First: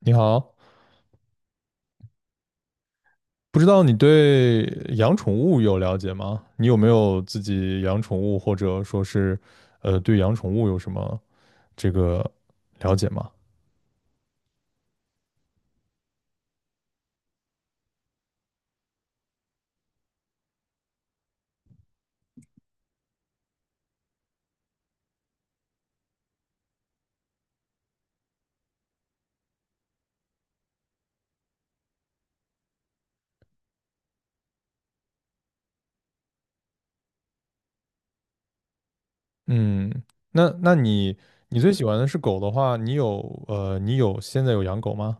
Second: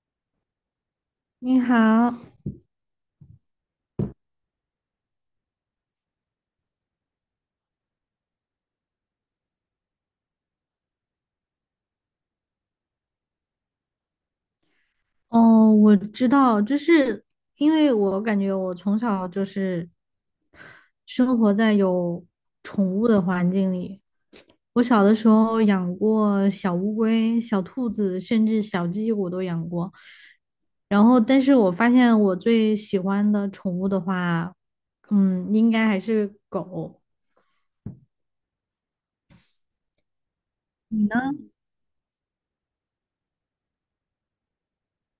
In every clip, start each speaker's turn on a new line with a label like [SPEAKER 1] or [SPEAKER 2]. [SPEAKER 1] 你好，
[SPEAKER 2] 你好，
[SPEAKER 1] 不知道你对养宠物有了解吗？你有没有自己养宠物，或者说是，对养宠物有什么这个了解吗？
[SPEAKER 2] 哦，我知道，就是因为我感觉我从小就是生活在有宠物的环境里。我小的时候养过小乌龟、小兔子，甚至小鸡，我都养过。然后，但是我发现我最喜欢的宠物的话，应该还是狗。
[SPEAKER 1] 嗯，那那
[SPEAKER 2] 你
[SPEAKER 1] 你
[SPEAKER 2] 呢？
[SPEAKER 1] 你最喜欢的是狗的话，你有你有现在有养狗吗？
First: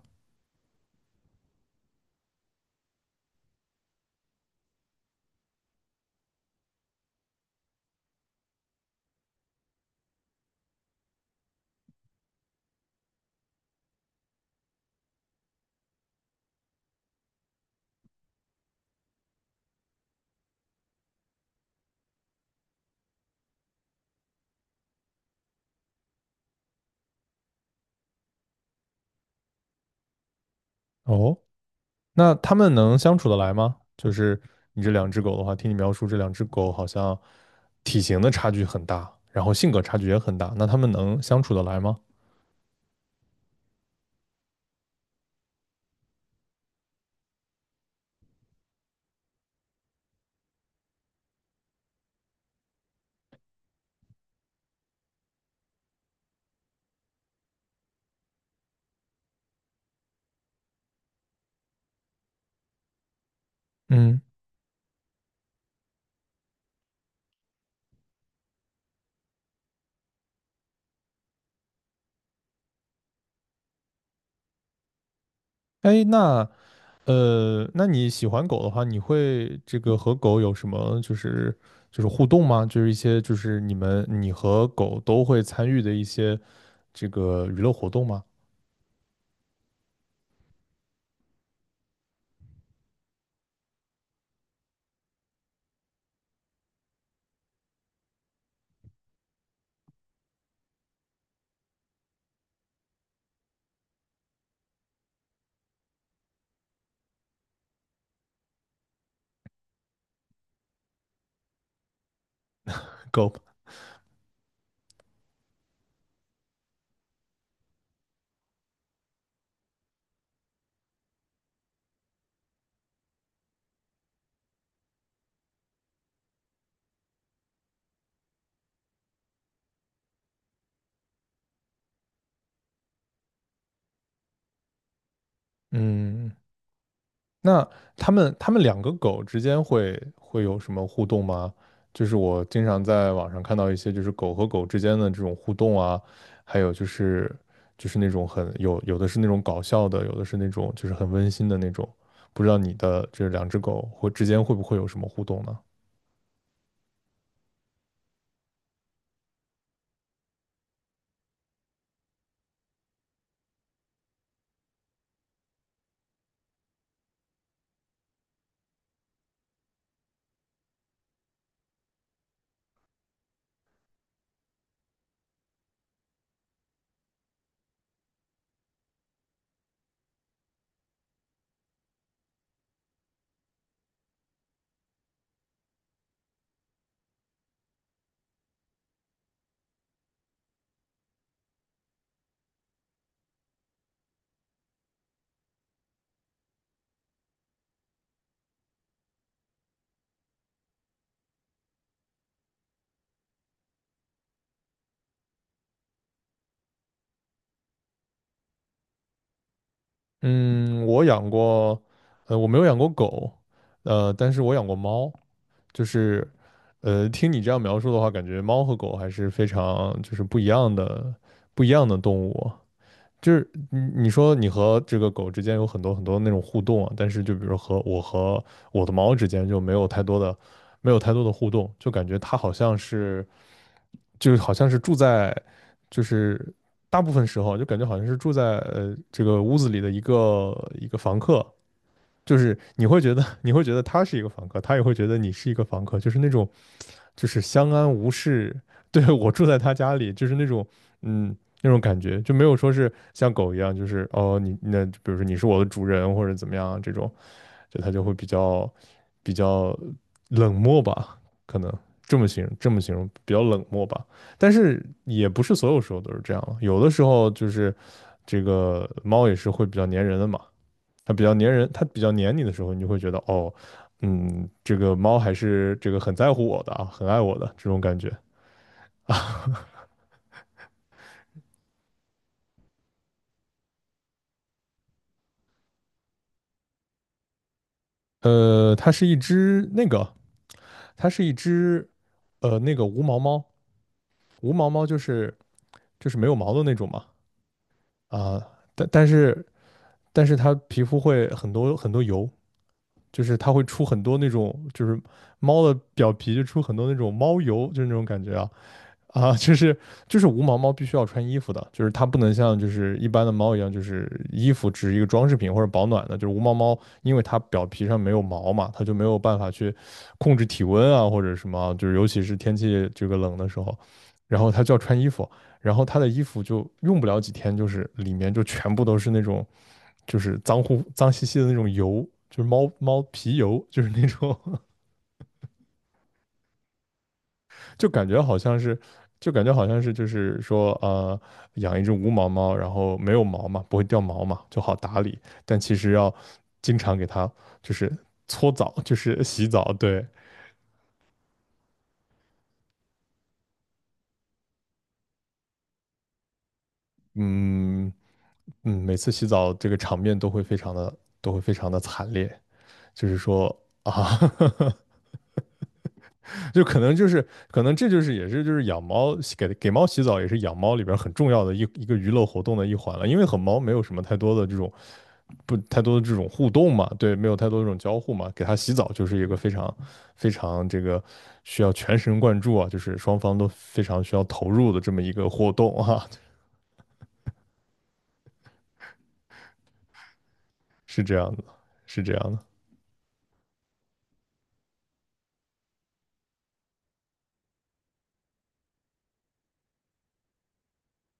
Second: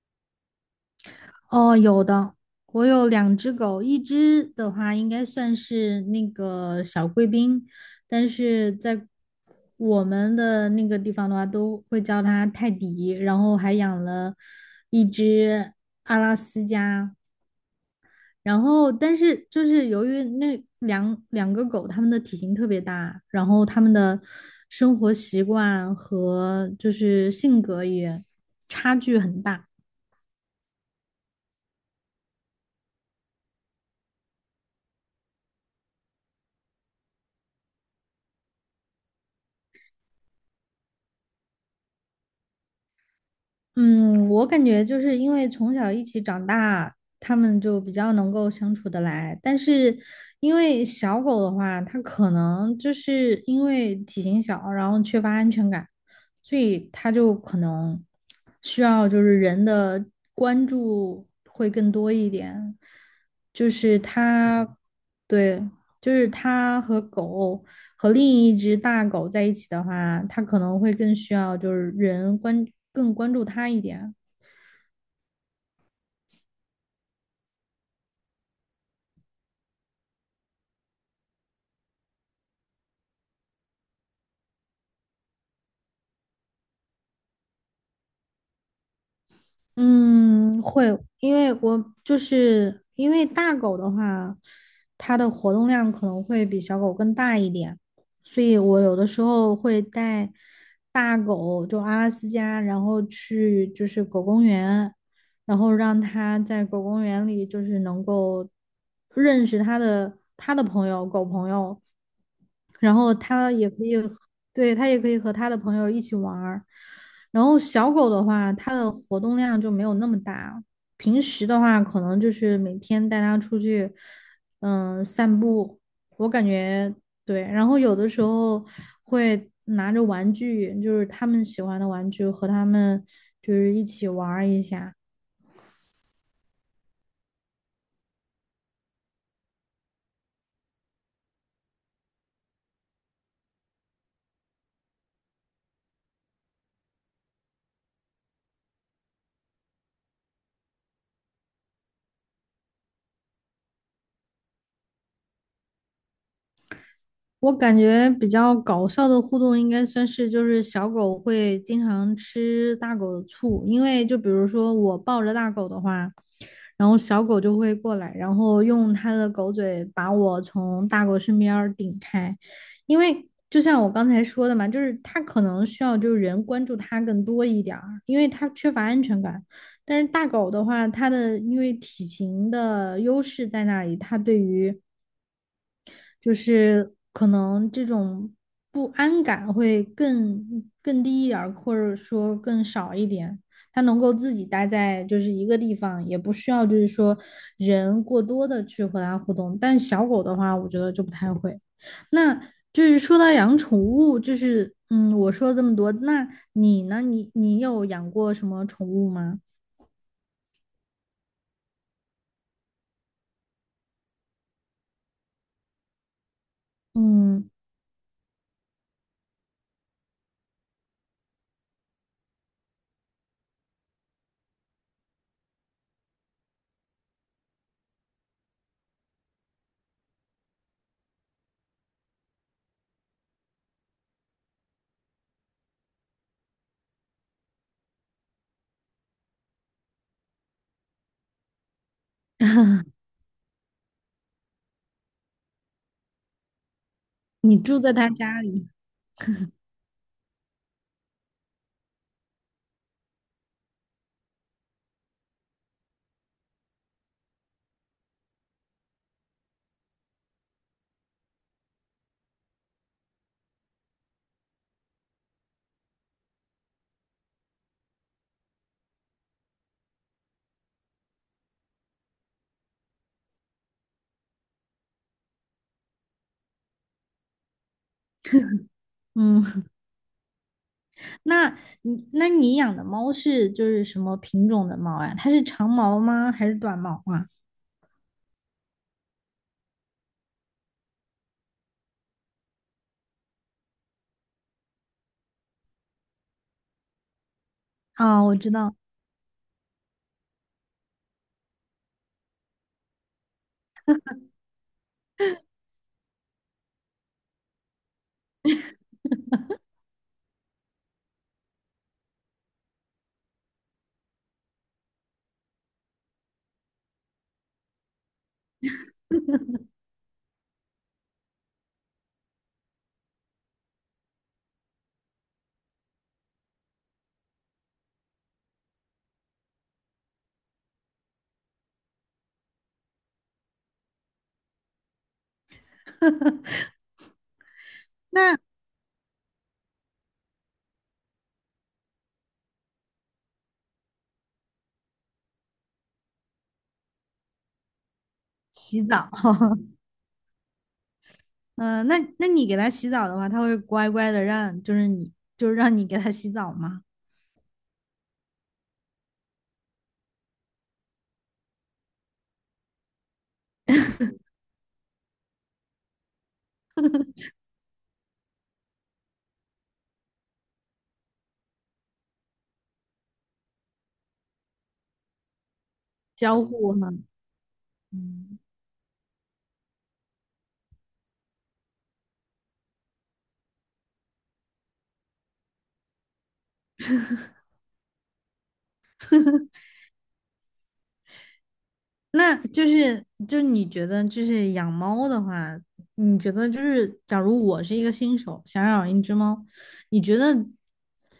[SPEAKER 2] 哦，有的，我有两只狗，一只的话应该算是那个小贵宾，但是在我们的那个地方的话，都会叫它泰迪，然后还养了一只阿拉斯加，然后但是就是由于那两个狗，它们的体型特别大，然后它们的生活习惯和就是性格也差距很大。
[SPEAKER 1] 哦，那它们能相处得来吗？就是你这两只狗的话，听你描述这两只狗好像体型的差距很大，然后性格差距也很大，那它们能相处得来吗？
[SPEAKER 2] 嗯，我感觉就是因为从小一起长大，他们就比较能够相处得来。但是因为小狗的话，它可能就是因为体型小，然后缺乏安全感，所以它就可能需要就是人的关注会更多一点，就是
[SPEAKER 1] 嗯，
[SPEAKER 2] 它，对。就是他和狗和另一只大狗在一起的话，他可能会更需要就是更关注他一点。
[SPEAKER 1] 哎，那。那你喜欢狗的话，你会这个和狗有什么就是互动吗？就是一些就是你和狗都会参与的一些这个娱乐活动吗？
[SPEAKER 2] 嗯，会，因为我就是因为大狗的话，它的活动量可能会比小狗更大一点，所以我有的时候会带大狗，就阿拉斯加，然后去就是狗公园，然后让它在狗公园里就是能够认识它的朋友，狗朋友，然 后
[SPEAKER 1] 狗，
[SPEAKER 2] 它也可以和对，它也可以和它的朋友一起玩儿。然后小狗的话，它的活动量就没有那么大。平时的话，可能就是每天带它出去，散步。我感觉对，然后有的时候会拿着玩具，就是他们喜欢的玩具，和他们就是一起玩儿一下。
[SPEAKER 1] 嗯，那他们两个狗之间会有什么互动吗？就是我经常在网上看到一些就是狗和狗之间的这种互动啊，还有就是那种很有的是那种搞笑的，有的是那种就是很温馨的那种。不知道你的这两只狗会之间会不会有什么互动呢？
[SPEAKER 2] 我感觉比较搞笑的互动应该算是，就是小狗会经常吃大狗的醋，因为就比如说我抱着大狗的话，然后小狗就会过来，然后用它的狗嘴把我从大狗身边儿顶开，因为就像我刚才说的嘛，就是它可能需要就是人关注它更多一点儿，因为它缺乏安全感。但是大狗的话，它的因为体型的优势在那里，它对于就是可能这种不安感会更低一点儿，或者说更少一点。它能够自己待在就是一个地方，也不需要就是说人过多的去和它互动。但小狗的话，我觉得就不太会。那就是说到养宠物，就是我说了这么多，那你呢？你有养过什么宠物吗？
[SPEAKER 1] 嗯，我养过，我没有养过狗，但是我养过猫。就是，听你
[SPEAKER 2] 嗯，
[SPEAKER 1] 这样描述的话，感觉猫和狗还是非常就是不一样的，不一样的动物。就是你说你和这个狗之间有很多那种互动啊，但是就比如和我和我的猫之间就没有太多的，没有太多的互动，就感觉它好像是，就是好像是住在，就是大部分时候就感觉好像是住在呃这个屋子里的一个房客，就是你会觉得他是一个房客，他也会觉得你是一个房客，就是那种就是
[SPEAKER 2] 你
[SPEAKER 1] 相
[SPEAKER 2] 住
[SPEAKER 1] 安
[SPEAKER 2] 在他
[SPEAKER 1] 无
[SPEAKER 2] 家
[SPEAKER 1] 事。
[SPEAKER 2] 里，
[SPEAKER 1] 对，我住在他家里，就是那种嗯那种感觉，就没有说是像狗一样，就是哦你那比如说你是我的主人或者怎么样这种，就他就会比较冷漠吧，可能这么形容比较冷漠吧。但是也不是所有时候都是这样了，有的时候就是这个猫也是会比较粘人的嘛。它比较粘人，它比较粘你的时候，你就会觉得哦，嗯，这个猫还是这个很在乎我的啊，很爱我的这种感觉啊。
[SPEAKER 2] 嗯。那那你养的猫是就是什么品种的猫呀？它是长毛吗？还是短毛啊？
[SPEAKER 1] 它是一只那个，它是一只那个无毛猫，无毛猫就是就是没有毛的那种嘛。
[SPEAKER 2] 啊，我
[SPEAKER 1] 啊，
[SPEAKER 2] 知道。
[SPEAKER 1] 但是但是它皮肤会很多油，就是它会出很多那种就是猫的表皮就出很多那种猫油，就是那种感觉啊。啊，就是无毛猫必须要穿衣服的，就是它不能像就是一般的猫一样，就是衣服只是一个装饰品或者保暖的。就是无毛猫，因为它表皮上没有毛嘛，它就没有办法去控制体温啊或者什么，就是尤其是天气这个冷的时候，然后它就要穿衣服，然后它的衣服就用不了几天，就是里面就全部都是那种就是脏乎脏兮兮的那种油，就是猫猫皮油，就是那种就感觉好
[SPEAKER 2] 那
[SPEAKER 1] 像是，就感觉好像是，就是说，养一只无毛猫，然后没有毛嘛，不会掉毛嘛，就好打理。但其实要经常给它就是搓澡，
[SPEAKER 2] 洗
[SPEAKER 1] 就
[SPEAKER 2] 澡，
[SPEAKER 1] 是洗澡。对，
[SPEAKER 2] 嗯、那你给它洗澡的话，它会乖乖的让，就是你就是让你给它洗澡吗？
[SPEAKER 1] 嗯，嗯，每次洗澡这个场面都会非常的，都会非常的惨烈，就是说啊。就可能这就是也是就是养猫给猫洗澡也是养猫里边很重要的一个娱乐活动的一环了，因为和猫没有什么太多的这种不太多的这种
[SPEAKER 2] 交
[SPEAKER 1] 互
[SPEAKER 2] 互
[SPEAKER 1] 动嘛，
[SPEAKER 2] 吗？
[SPEAKER 1] 对，没有太多这种交互嘛，
[SPEAKER 2] 嗯，
[SPEAKER 1] 给它洗澡就是一个非常非常这个需要全神贯注啊，就是双方都非常需要投入的这么一个活动啊。是这样的，是这样
[SPEAKER 2] 那
[SPEAKER 1] 的。
[SPEAKER 2] 就是你觉得就是养猫的话，你觉得就是假如我是一个新手，想养一只猫，你觉得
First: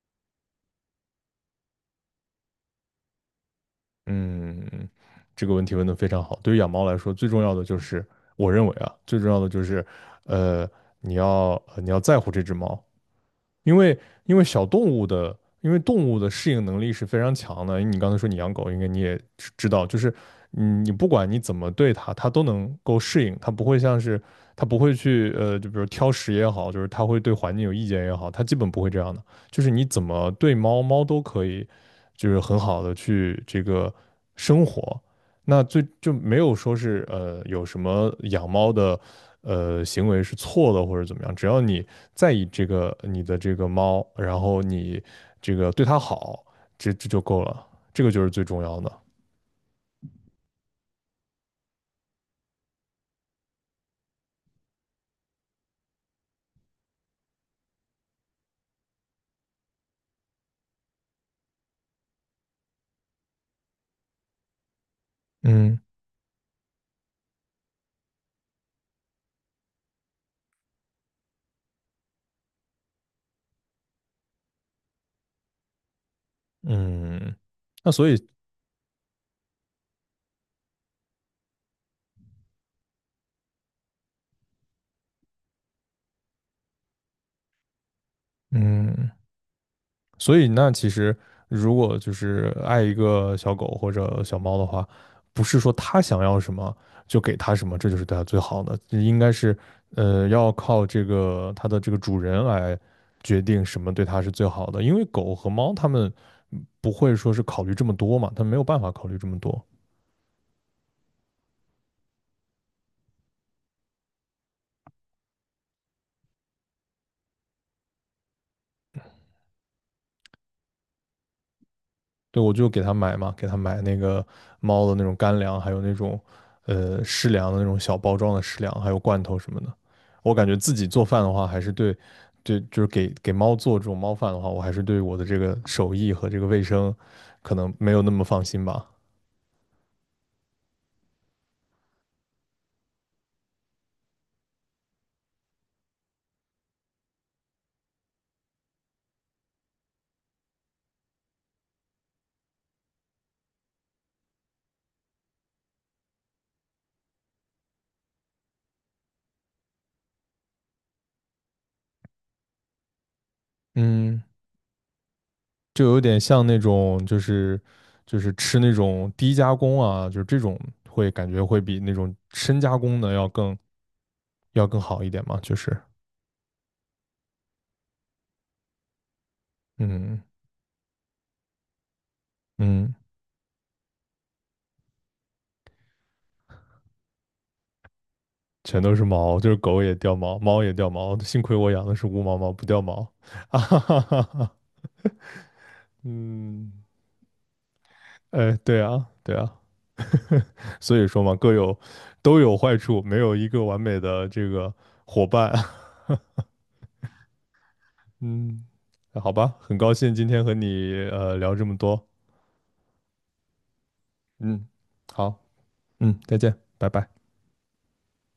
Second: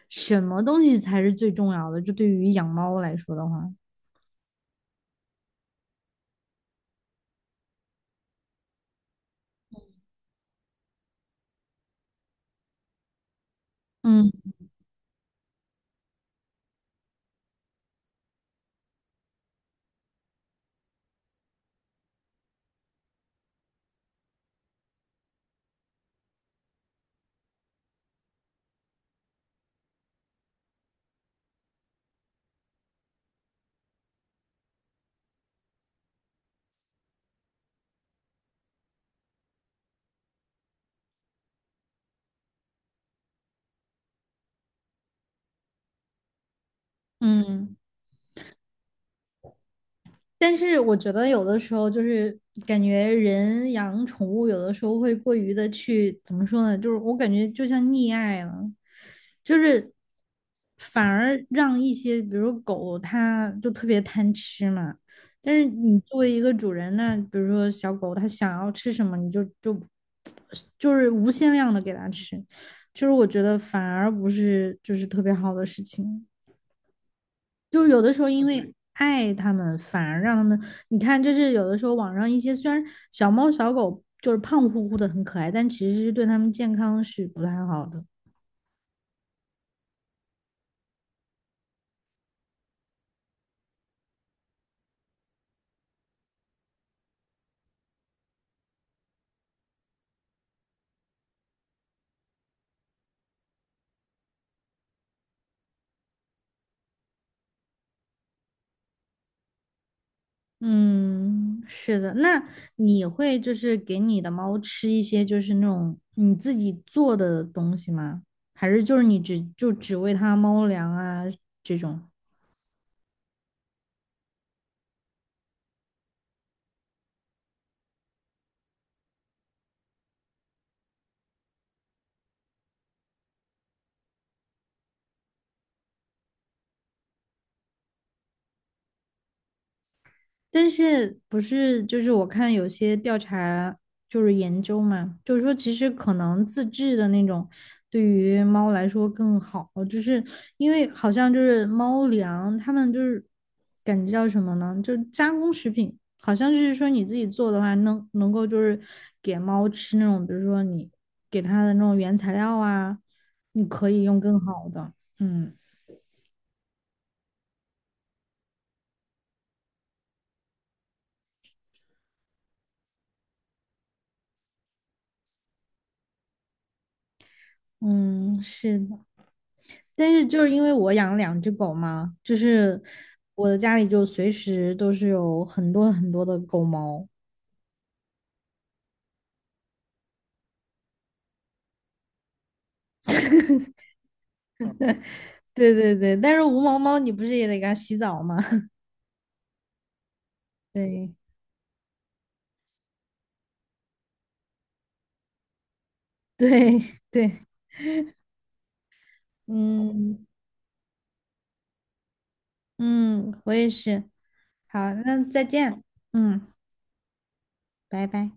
[SPEAKER 2] 什么东西才是最重要的？就对于养猫来说的话。
[SPEAKER 1] 嗯，这个问题问得非常好。对于养猫来说，最重要的就是，我认为啊，最重要的就是，呃，你要你要在乎这只猫，因为
[SPEAKER 2] 嗯。
[SPEAKER 1] 因为小动物的，因为动物的适应能力是非常强的。你刚才说你养狗，应该你也知道，就是嗯，你不管你怎么对它，它都能够适应，它不会像是它不会去就比如挑食也好，就是它会对环境有意见也好，它基本不会这样的。就是你怎么对猫，猫都可以，就是很好的去这个生活。那最就没有说是有什么养猫的行为是错的或者怎么样，只要你在意这个你的这个猫，然后你这个对它好，这就够了，
[SPEAKER 2] 嗯，
[SPEAKER 1] 这个就是最重要的。
[SPEAKER 2] 但是我觉得有的时候就是感觉人养宠物，有的时候会过于的去怎么说呢？就是我感觉就像溺爱了，就是反而让一些比如狗它就特别贪吃嘛，但是
[SPEAKER 1] 嗯，
[SPEAKER 2] 你作为一个主人那比如说小狗它想要吃什么，你就就是无限量的给它吃，就是我觉得反而不是就是特别好的事情。
[SPEAKER 1] 嗯，
[SPEAKER 2] 就是
[SPEAKER 1] 那
[SPEAKER 2] 有
[SPEAKER 1] 所
[SPEAKER 2] 的时
[SPEAKER 1] 以
[SPEAKER 2] 候因为爱它们，反而让他们，你看，就是有的时候网上一些虽然小猫小狗就是胖乎乎的很可爱，但其实是对它们健康是不太好的。
[SPEAKER 1] 嗯所以那其实如果就是爱一个小狗或者小猫的话，不是说它想要什么就给它什么，这就是对它最好的，应该是要靠这个它的这个主人来决定什么对它是最好的，因为狗和猫它们不会说是考虑这么多嘛，它没有办法考虑这么多。
[SPEAKER 2] 嗯，是的。那你会就是给你的猫吃一些就是那种你自己做的东西吗？还是就是你只就只喂它猫粮啊这种？
[SPEAKER 1] 对，我就给他买嘛，给他买那个猫的那种干粮，还有那种湿粮的那种小包装的湿粮，还有罐头什么的。我感觉自己做饭的话，还是对，对，就是给猫做这种猫饭的话，我还是对我的这个手艺和这个卫生可能没有那么放心吧。
[SPEAKER 2] 但是不是就是我看有些调查就是研究嘛，就是说其实可能自制的那种对于猫来说更好，就是因为好像就是猫粮，它们就是感觉叫什么呢？就是加工食品，好像就是说你自己做的话，能够就是给猫吃那种，比如说你给它的那种原材料啊，你可以用
[SPEAKER 1] 嗯，
[SPEAKER 2] 更好的，嗯
[SPEAKER 1] 就有点像那种就是就是吃那种低加工啊，就是这种会感觉会比那种深加工的要更要更好一点嘛，就是
[SPEAKER 2] 嗯，是的。但
[SPEAKER 1] 嗯，
[SPEAKER 2] 是就是因为我养了两只狗嘛，就是
[SPEAKER 1] 嗯。
[SPEAKER 2] 我的家里就随时都是有很多很多的狗毛。
[SPEAKER 1] 全都是毛，就是狗也掉毛，猫也掉毛，幸亏我养的是无毛猫，不掉毛。啊哈哈哈哈，
[SPEAKER 2] 对对对，但是无
[SPEAKER 1] 嗯，
[SPEAKER 2] 毛猫你不是也得给它洗澡吗？
[SPEAKER 1] 哎，对啊，对啊，所以
[SPEAKER 2] 对
[SPEAKER 1] 说嘛，各有都有坏处，没有一个完美的这个伙伴。
[SPEAKER 2] 对对，
[SPEAKER 1] 嗯，好吧，很高兴今
[SPEAKER 2] 嗯
[SPEAKER 1] 天和你聊这么多，
[SPEAKER 2] 嗯，我也是。
[SPEAKER 1] 嗯，
[SPEAKER 2] 好，那
[SPEAKER 1] 好，
[SPEAKER 2] 再见。
[SPEAKER 1] 嗯，再
[SPEAKER 2] 嗯，
[SPEAKER 1] 见，拜拜。
[SPEAKER 2] 拜拜。